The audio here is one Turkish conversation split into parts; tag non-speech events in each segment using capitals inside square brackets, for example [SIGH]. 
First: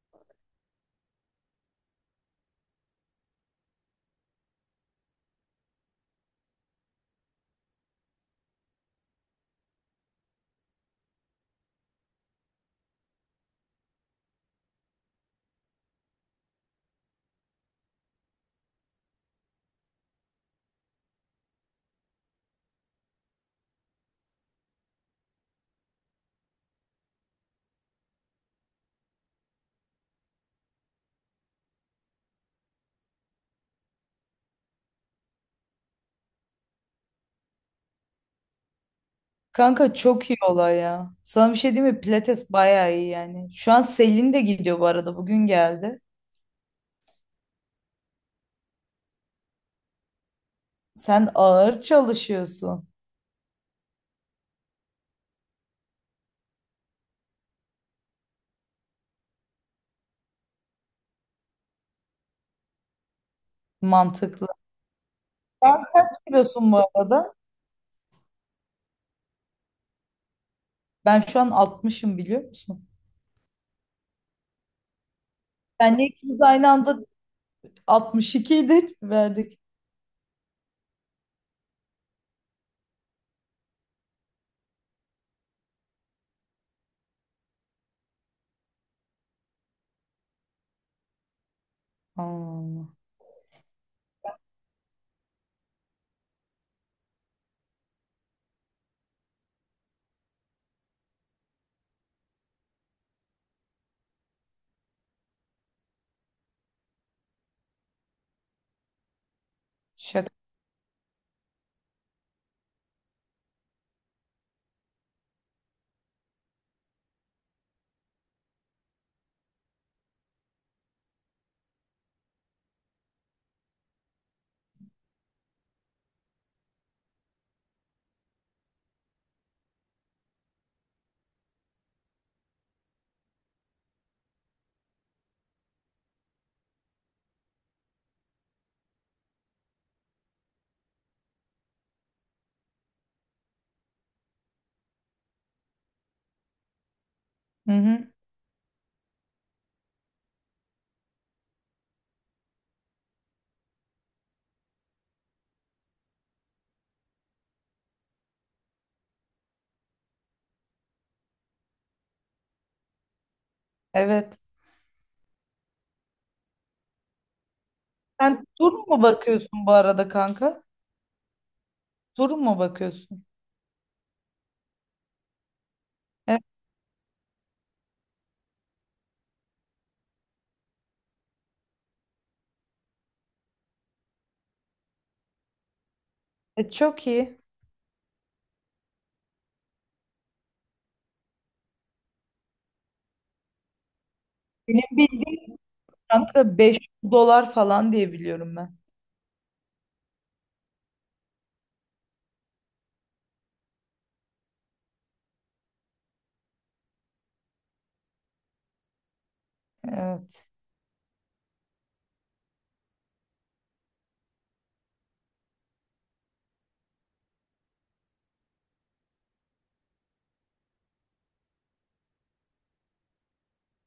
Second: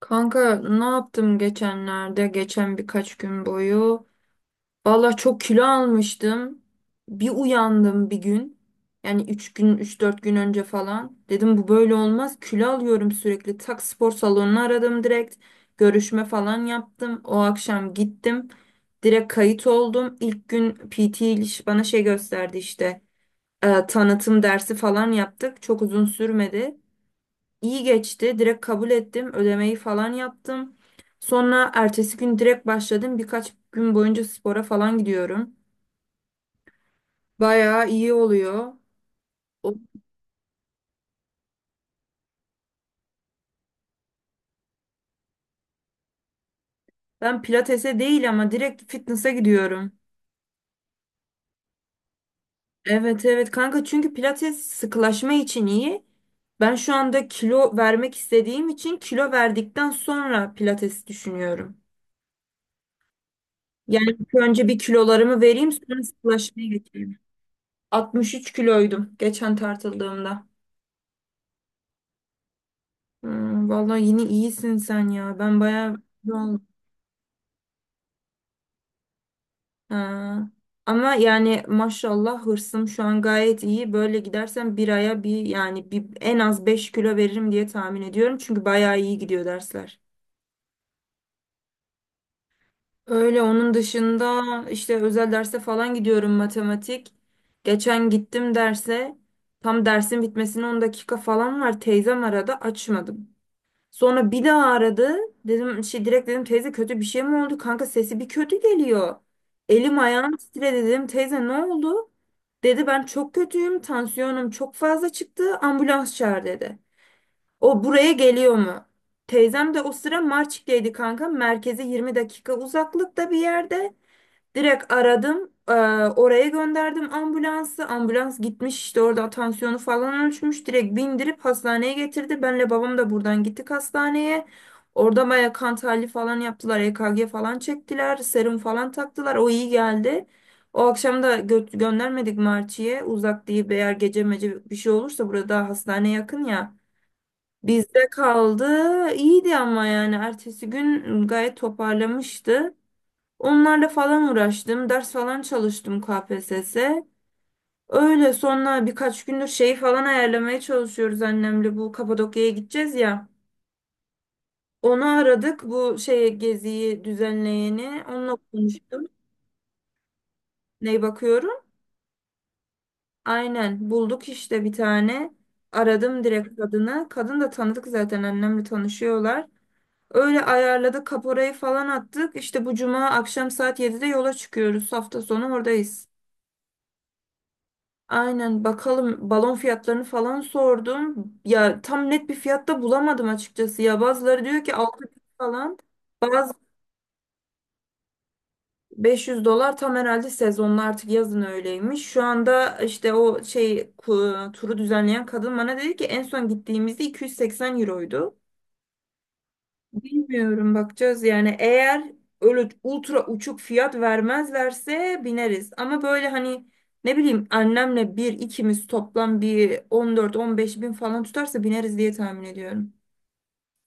Kanka ne yaptım geçenlerde, geçen birkaç gün boyu? Valla çok kilo almıştım. Bir uyandım bir gün. Yani 3 gün, üç dört gün önce falan. Dedim bu böyle olmaz. Kilo alıyorum sürekli. Tak spor salonunu aradım direkt. Görüşme falan yaptım. O akşam gittim. Direkt kayıt oldum. İlk gün PT ile bana şey gösterdi işte. Tanıtım dersi falan yaptık. Çok uzun sürmedi. İyi geçti. Direkt kabul ettim. Ödemeyi falan yaptım. Sonra ertesi gün direkt başladım. Birkaç gün boyunca spora falan gidiyorum. Bayağı iyi oluyor. O- Kanka çok iyi olay ya. Sana bir şey diyeyim mi? Pilates bayağı iyi yani. Şu an Selin de gidiyor bu arada. Bugün geldi. Ben pilatese değil ama direkt fitness'a gidiyorum. Sen ağır çalışıyorsun. Evet evet kanka, çünkü pilates sıkılaşma için iyi. Ben şu anda kilo vermek istediğim için kilo verdikten sonra pilates düşünüyorum. Yani ilk Mantıklı. önce bir kilolarımı vereyim, Sen sonra kaç sıkılaşmaya kilosun bu geçeyim. arada? 63 kiloydum geçen tartıldığımda. Ben şu an altmışım, biliyor musun? Hmm, vallahi yine iyisin sen ya. Ben bayağı Senle ikimiz yol. aynı anda altmış ikiydik, verdik. Ha. Ama yani maşallah hırsım şu an gayet iyi. Böyle gidersen bir aya yani en az 5 kilo veririm diye tahmin ediyorum. Çünkü bayağı iyi gidiyor dersler. Allah. Öyle, onun dışında işte özel derse falan gidiyorum, matematik. Geçen gittim derse, tam dersin bitmesine 10 dakika falan var. Teyzem arada, açmadım. Sonra bir daha aradı. Dedim şey, direkt dedim, teyze kötü bir şey mi oldu? Kanka sesi bir kötü geliyor. Elim Şaka. ayağım titredi, dedim teyze ne oldu? Dedi ben çok kötüyüm. Tansiyonum çok fazla çıktı. Ambulans çağır dedi. O buraya geliyor mu? Teyzem de o sıra Marçik'teydi kanka. Merkeze 20 dakika uzaklıkta bir yerde. Direkt aradım. Oraya gönderdim ambulansı. Ambulans gitmiş, işte orada tansiyonu falan ölçmüş. Direkt bindirip hastaneye getirdi. Benle babam da buradan gittik hastaneye. Orada baya kan tahlili falan yaptılar. EKG falan çektiler. Serum falan taktılar. O iyi geldi. O akşam da göndermedik Marçi'ye. Uzak değil, eğer gece mece bir şey olursa burada daha hastane yakın ya. Hı Bizde hı. kaldı. İyiydi ama yani ertesi gün gayet toparlamıştı. Onlarla falan uğraştım. Ders falan çalıştım KPSS'e. Öyle, sonra birkaç gündür şeyi falan ayarlamaya çalışıyoruz annemle. Bu Kapadokya'ya gideceğiz ya. Evet. Onu aradık. Bu şey, geziyi düzenleyeni. Onunla Sen tur mu konuştum. bakıyorsun bu arada, kanka? Ney bakıyorum? Tur mu bakıyorsun? Aynen, bulduk işte bir tane. Aradım Evet. direkt kadını. Kadın da tanıdık, zaten annemle tanışıyorlar. Öyle ayarladık, kaporayı falan attık. İşte bu cuma akşam saat 7'de yola çıkıyoruz. Hafta sonu oradayız. Çok iyi. Aynen, bakalım. Balon fiyatlarını falan sordum. Ya tam net bir fiyatta bulamadım açıkçası. Ya bazıları diyor ki Benim 600 bildiğim, falan. Bazı kanka, 5 dolar falan diye biliyorum ben. 500 dolar tam, herhalde sezonla artık, yazın öyleymiş. Şu anda işte o şey, turu düzenleyen kadın bana dedi ki en son gittiğimizde 280 euroydu. Evet. Bilmiyorum, bakacağız yani. Eğer öyle ultra uçuk fiyat vermezlerse bineriz. Ama böyle hani, ne bileyim annemle bir ikimiz toplam bir 14-15 bin falan tutarsa bineriz diye tahmin ediyorum.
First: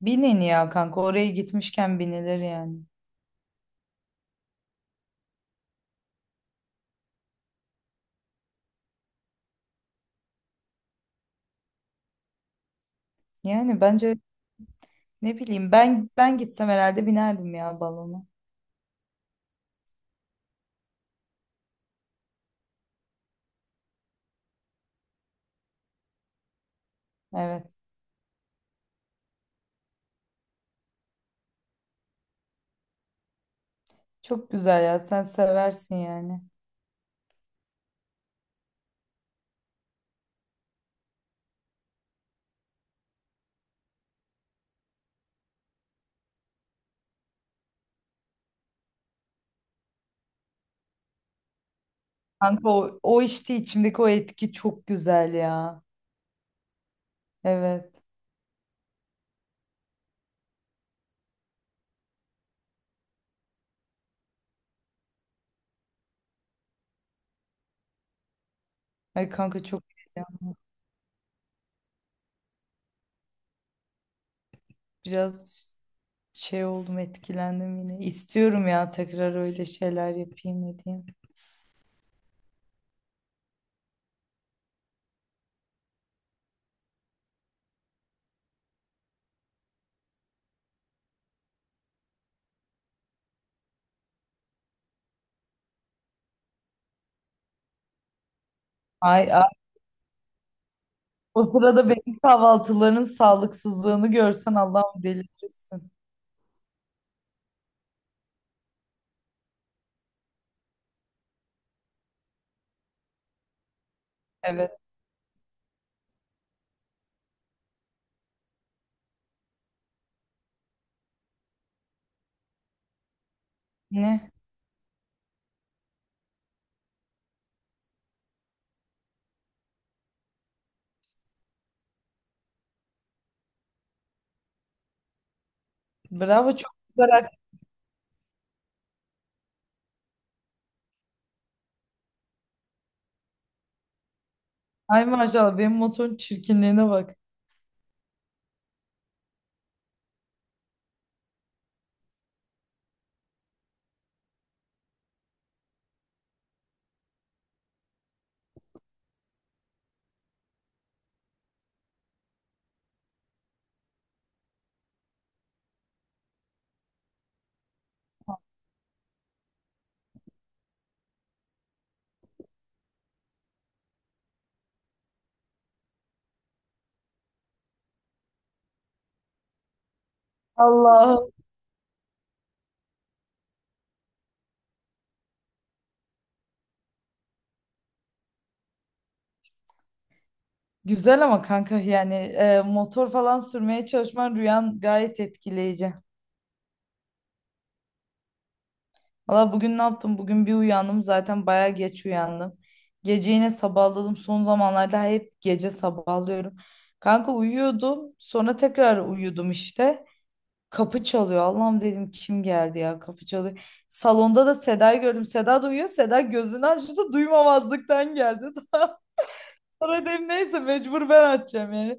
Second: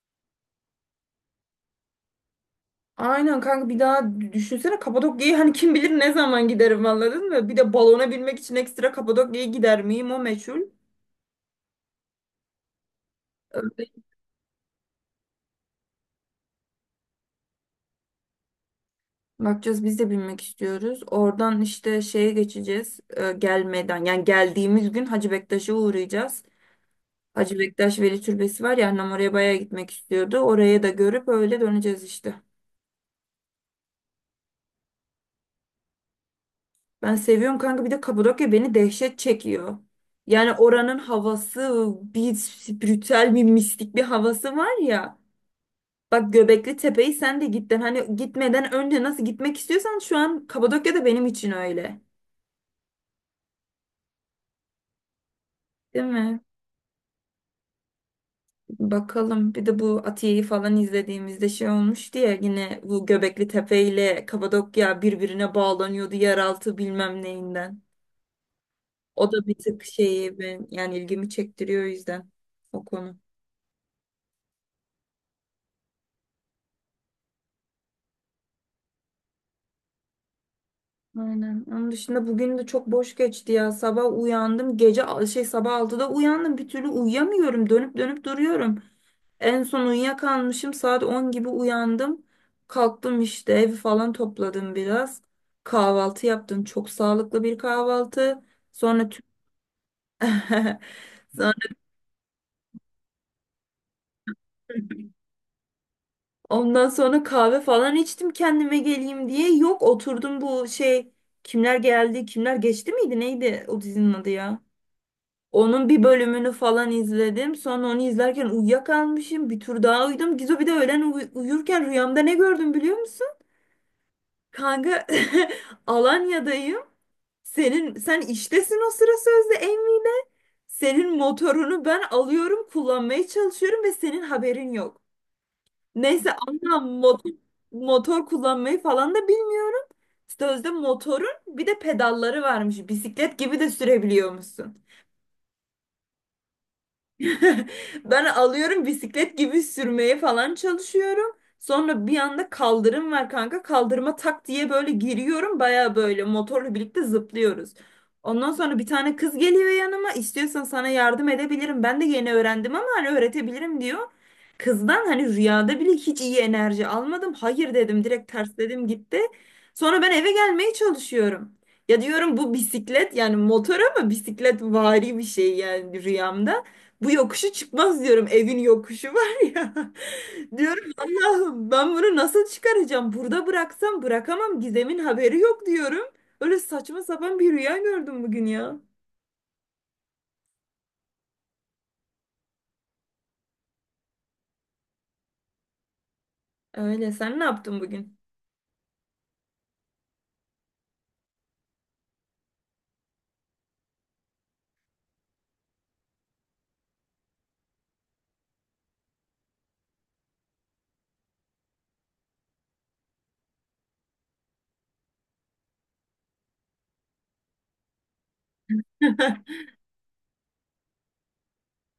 Binin ya kanka, oraya gitmişken binilir yani. Aynen kanka, bir daha düşünsene Kapadokya'yı, hani kim bilir ne zaman giderim, anladın mı? Bir de balona binmek için ekstra Kapadokya'ya gider miyim, o meçhul. Yani Öyle. bence ne bileyim, ben gitsem herhalde binerdim ya balona. Bakacağız, biz de binmek istiyoruz. Oradan işte şeye geçeceğiz, gelmeden yani geldiğimiz gün Hacı Bektaş'a uğrayacağız. Hacı Evet. Bektaş Veli Türbesi var ya, annem oraya bayağı gitmek istiyordu. Oraya da görüp öyle döneceğiz işte. Çok güzel ya, sen seversin yani. Ben seviyorum kanka, bir de Kapadokya beni dehşet çekiyor. Yani oranın havası, bir spiritüel, bir mistik bir havası var ya. Bak, Göbekli Tepe'yi sen de gittin, hani gitmeden önce nasıl gitmek istiyorsan, şu an Kapadokya da benim için öyle. Kanka o, işte içimdeki o etki çok güzel ya. Değil mi? Evet. Bakalım. Bir de bu Atiye'yi falan izlediğimizde şey olmuştu ya, yine bu Göbekli Tepe ile Kapadokya birbirine bağlanıyordu yeraltı bilmem neyinden. ay O da bir kanka çok tık şeyi, heyecan- ben yani ilgimi çektiriyor o yüzden o konu. biraz şey oldum, etkilendim yine. İstiyorum ya tekrar öyle şeyler yapayım edeyim. Aynen. Onun dışında bugün de çok boş geçti ya. Sabah uyandım. Gece şey sabah 6'da uyandım. Bir türlü uyuyamıyorum. Dönüp dönüp duruyorum. En son uyuyakalmışım. Saat 10 gibi uyandım. Kalktım, işte evi falan topladım biraz. Kahvaltı yaptım. Çok sağlıklı bir kahvaltı. Sonra tüm... Ay, [LAUGHS] o Sonra sırada benim kahvaltıların sağlıksızlığını görsen Allah'ım delirirsin. Ondan sonra kahve falan içtim, kendime geleyim diye. Yok, oturdum bu şey, kimler geldi kimler geçti miydi neydi, o dizinin adı ya. Evet. Onun bir bölümünü falan izledim. Sonra onu izlerken uyuyakalmışım. Bir tur daha uyudum. Gizo, bir de öğlen uyurken rüyamda ne gördüm biliyor musun? Ne? Kanka, [LAUGHS] Alanya'dayım. Senin, sen iştesin o sıra sözde, Emmi'yle. Senin motorunu ben alıyorum, kullanmaya çalışıyorum ve senin haberin yok. Neyse, Bravo, çok anlam, güzel. motor, Ak- motor kullanmayı falan da bilmiyorum. Sözde motorun bir de pedalları varmış. Bisiklet gibi de sürebiliyormuşsun. ay maşallah, benim motorun çirkinliğine bak. [LAUGHS] Ben alıyorum, bisiklet gibi sürmeye falan çalışıyorum. Sonra bir anda kaldırım var kanka. Kaldırıma tak diye böyle giriyorum. Baya böyle motorla birlikte zıplıyoruz. Ondan sonra bir tane kız geliyor yanıma. İstiyorsan sana yardım edebilirim. Ben de yeni öğrendim ama hani öğretebilirim, diyor. Kızdan, hani rüyada bile hiç iyi enerji almadım. Hayır dedim, direkt tersledim, gitti. Sonra ben eve gelmeye çalışıyorum. Ya diyorum, bu bisiklet yani motor ama bisiklet vari bir şey yani rüyamda. Bu yokuşu çıkmaz diyorum. Evin yokuşu var ya. [LAUGHS] Diyorum Allah'ım. Allah'ım, ben bunu nasıl çıkaracağım? Burada bıraksam, bırakamam. Gizem'in haberi yok, diyorum. Öyle saçma sapan bir rüya gördüm bugün ya. Güzel ama kanka, yani motor falan sürmeye çalışman, rüyan gayet etkileyici. Öyle, sen ne yaptın bugün? Valla bugün ne yaptım? Bugün bir uyandım, zaten baya geç uyandım. Gece yine sabahladım. Son zamanlarda hep gece sabahlıyorum. Kanka uyuyordum. Sonra tekrar uyudum işte. Kapı çalıyor. Allah'ım dedim, kim geldi ya, kapı çalıyor. Salonda da Seda'yı gördüm. Seda da uyuyor. Seda gözünü açtı, duymamazlıktan geldi. [LAUGHS] [LAUGHS] Sonra dedim neyse, mecbur ben açacağım yani.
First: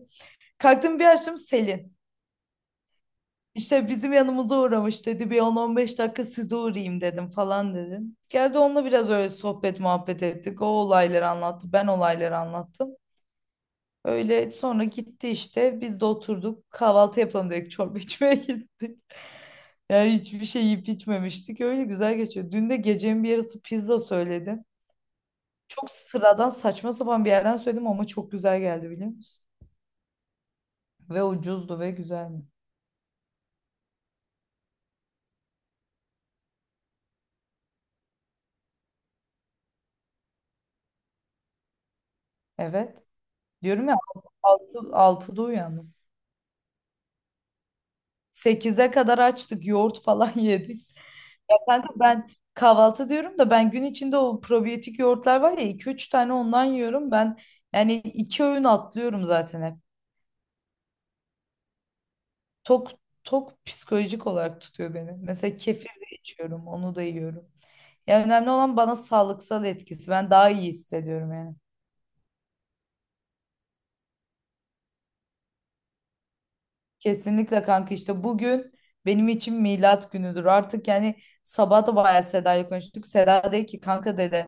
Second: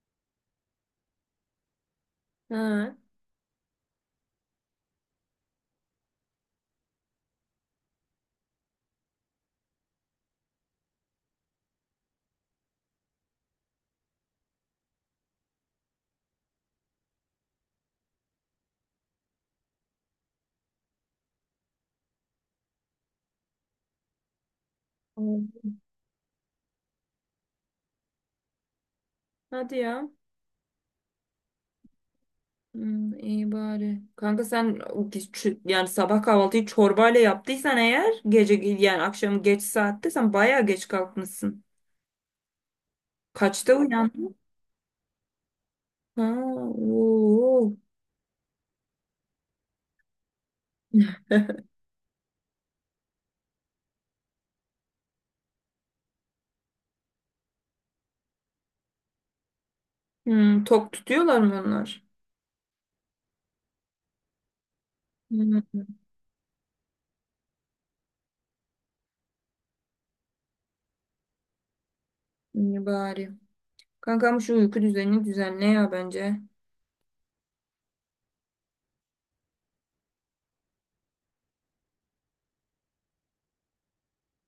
Kalktım, bir açtım, Selin. Ha. İşte bizim yanımıza uğramış dedi. Bir on on beş dakika size uğrayayım dedim falan dedim. Geldi, onunla biraz öyle sohbet muhabbet ettik. O olayları anlattı. Ben olayları anlattım. Öyle sonra gitti işte. Biz de oturduk. Kahvaltı yapalım dedik. Çorba [LAUGHS] içmeye gittik. Yani hiçbir şey yiyip içmemiştik. Öyle güzel geçiyor. Dün de gecenin bir yarısı pizza söyledim. Çok sıradan saçma sapan bir yerden söyledim ama çok güzel geldi, biliyor musun? Hadi ya. Ve ucuzdu ve güzeldi. Hmm, iyi bari. Kanka sen o yani sabah kahvaltıyı çorbayla yaptıysan, eğer gece yani akşam geç saatte, sen bayağı geç kalkmışsın. Evet. Kaçta Diyorum ya, uyandın? 6'da uyandım. Ha, oo. Sekize kadar açtık. Yoğurt falan [LAUGHS] yedik. [LAUGHS] Ya kanka, ben kahvaltı diyorum da ben gün içinde o probiyotik yoğurtlar var ya, iki üç tane ondan yiyorum. Yani iki öğün atlıyorum zaten hep. Hmm, tok tutuyorlar mı onlar? Tok Tok psikolojik olarak tutuyor beni. Mesela Hmm, kefir de içiyorum. Onu da yiyorum. Ya önemli olan bana sağlıksal etkisi. Ben daha iyi hissediyorum yani. iyi bari. Kankam şu uyku düzenini düzenle ya, bence. Kesinlikle kanka, işte bugün benim için milat günüdür. Artık yani sabah da bayağı Seda'yla konuştuk. Seda dedi ki kanka dedi,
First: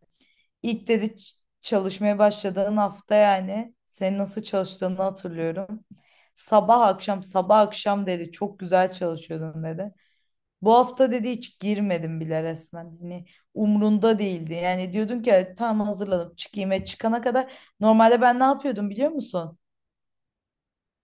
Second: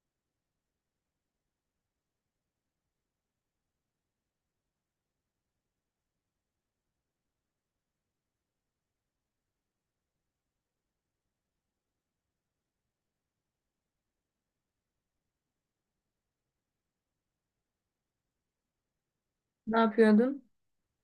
ilk dedi çalışmaya başladığın hafta, yani senin nasıl çalıştığını hatırlıyorum. Sabah akşam sabah akşam dedi, çok güzel çalışıyordun dedi. Bu hafta dedi hiç girmedim bile resmen. Hani umrunda değildi. Yani diyordun ki "Ay, tamam hazırladım çıkayım." E çıkana kadar normalde ben ne yapıyordum, biliyor musun? Ne yapıyordun?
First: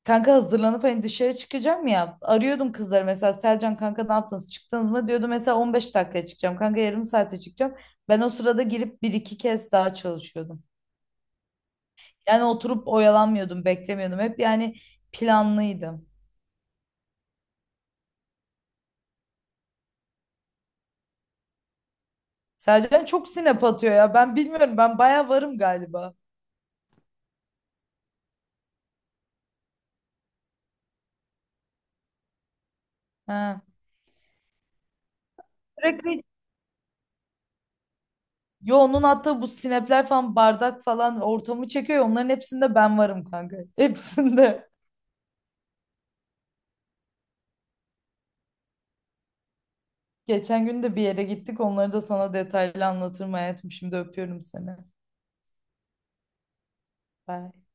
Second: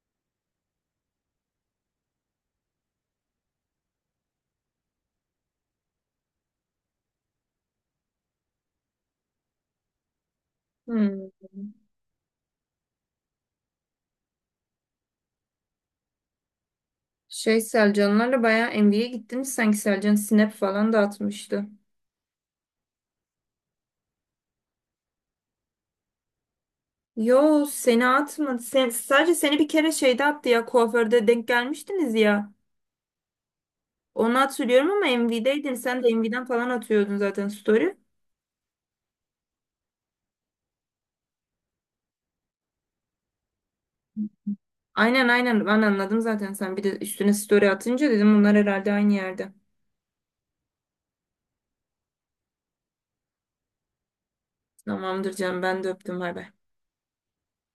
Kanka hazırlanıp hani dışarı çıkacağım ya. Arıyordum kızları, mesela Selcan kanka ne yaptınız, çıktınız mı? Diyordu mesela 15 dakikaya çıkacağım. Kanka yarım saate çıkacağım. Ben o sırada girip bir iki kez daha çalışıyordum. Hmm. Yani oturup oyalanmıyordum, beklemiyordum. Hep yani planlıydım. Şey, Selcanlarla bayağı NBA'ye gittiniz sanki, Selcan snap falan da atmıştı. Selcan çok sinep atıyor ya. Ben bilmiyorum, ben baya varım galiba. Yo, seni atmadı. Sadece seni bir kere şeyde attı ya, kuaförde denk gelmiştiniz ya. Ha. Onu hatırlıyorum ama MV'deydin. Sen de Sürekli, MV'den falan atıyordun zaten, story. yo, onun attığı bu sinepler falan, bardak falan ortamı çekiyor ya. Onların hepsinde ben varım kanka. [LAUGHS] Hepsinde. Aynen aynen, ben anladım zaten, sen bir de üstüne story atınca dedim bunlar herhalde aynı yerde. Geçen gün de bir yere gittik. Onları da sana detaylı anlatırım hayatım. Şimdi öpüyorum seni. Tamamdır canım, ben de öptüm, bay bay. Bye.